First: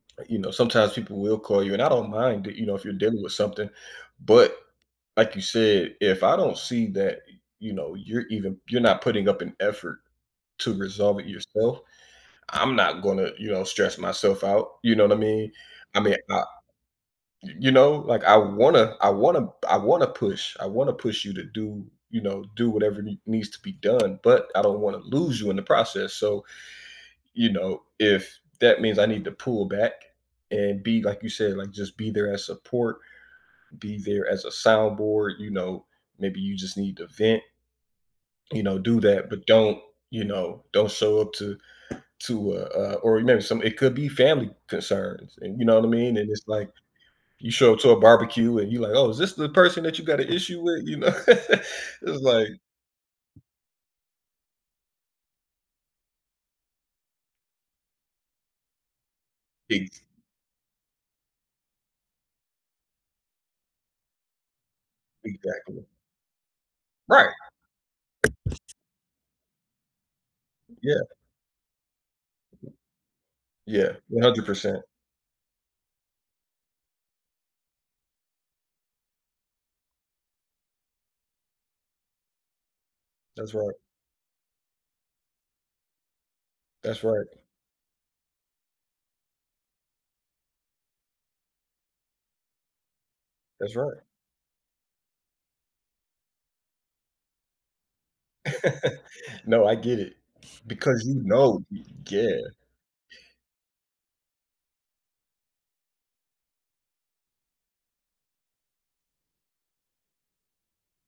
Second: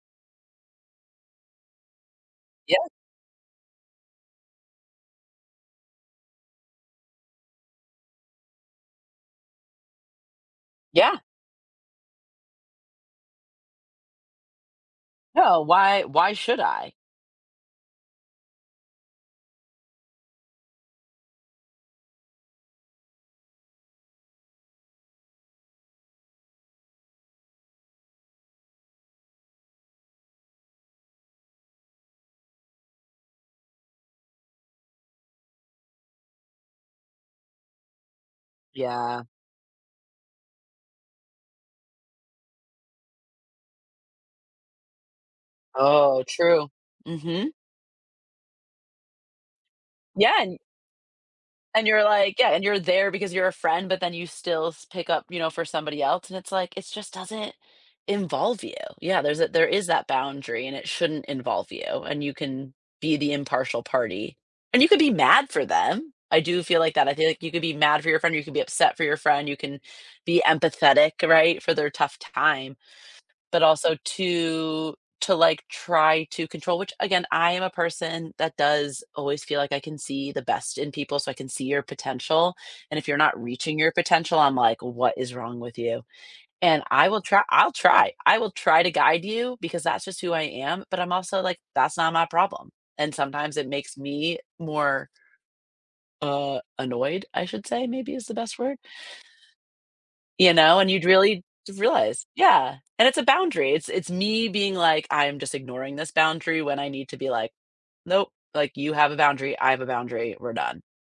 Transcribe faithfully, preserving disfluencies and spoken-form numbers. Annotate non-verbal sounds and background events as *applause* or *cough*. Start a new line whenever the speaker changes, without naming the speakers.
You know, sometimes people will call you and I don't mind that, you know,
Yeah.
if you're dealing with something, but like you said, if I don't see that, you know, you're even you're not putting up an effort to
Yeah.
resolve it yourself, I'm not gonna, you know, stress myself out, you know what I mean?
No,
I
why
mean,
why
I
should I?
you you know, like I wanna I wanna I wanna push I wanna push you to do, you know, do whatever n needs to be done, but I don't wanna lose you in the process, so, you know, if that means I need to pull back and be like you said, like just be there as support, be there as a soundboard, you know, maybe you just need to vent. You know, do
Yeah.
that, but don't, you know, don't show up to to, uh, uh, or *unintelligible* some it could be family concerns, and you know what I mean?
Oh,
And it's
true.
like you
Mhm.
show up to a barbecue and you're like, oh, is this the person that you got an
Yeah, and
issue with, you know. *laughs*
And you're
It's
like,
like
yeah, and you're there because you're a friend, but then you still s pick up, you know, for somebody else, and it's like, it just doesn't involve you. Yeah, there's a there is
Ex
that boundary, and it shouldn't involve you, and you can be the impartial party, and you could be mad for
Exactly.
them. I do feel like that. I feel
Right.
like you could be mad for your friend, or you could be upset for your friend, you can be
Yeah.
empathetic, right, for their tough time. But
Yeah,
also
one hundred percent.
to to like, try to control, which, again, I am a person that does always feel like I can see the best in people, so I can see your potential, and if you're not
That's right.
reaching your potential, I'm like, what is wrong with you? And
That's
I will
right.
try I'll try. I will try to guide you because that's just who I am, but I'm also like, that's not my problem. And sometimes it
That's
makes
right.
me more uh, annoyed, I should say maybe is the best word.
*laughs* No, I get it
You know, and
because,
you'd
you
really
know
realize
Yeah.
Yeah, and it's a boundary. It's it's me being like, I'm just ignoring this boundary when I need to be like, nope, like, you have a boundary, I have a boundary, we're done.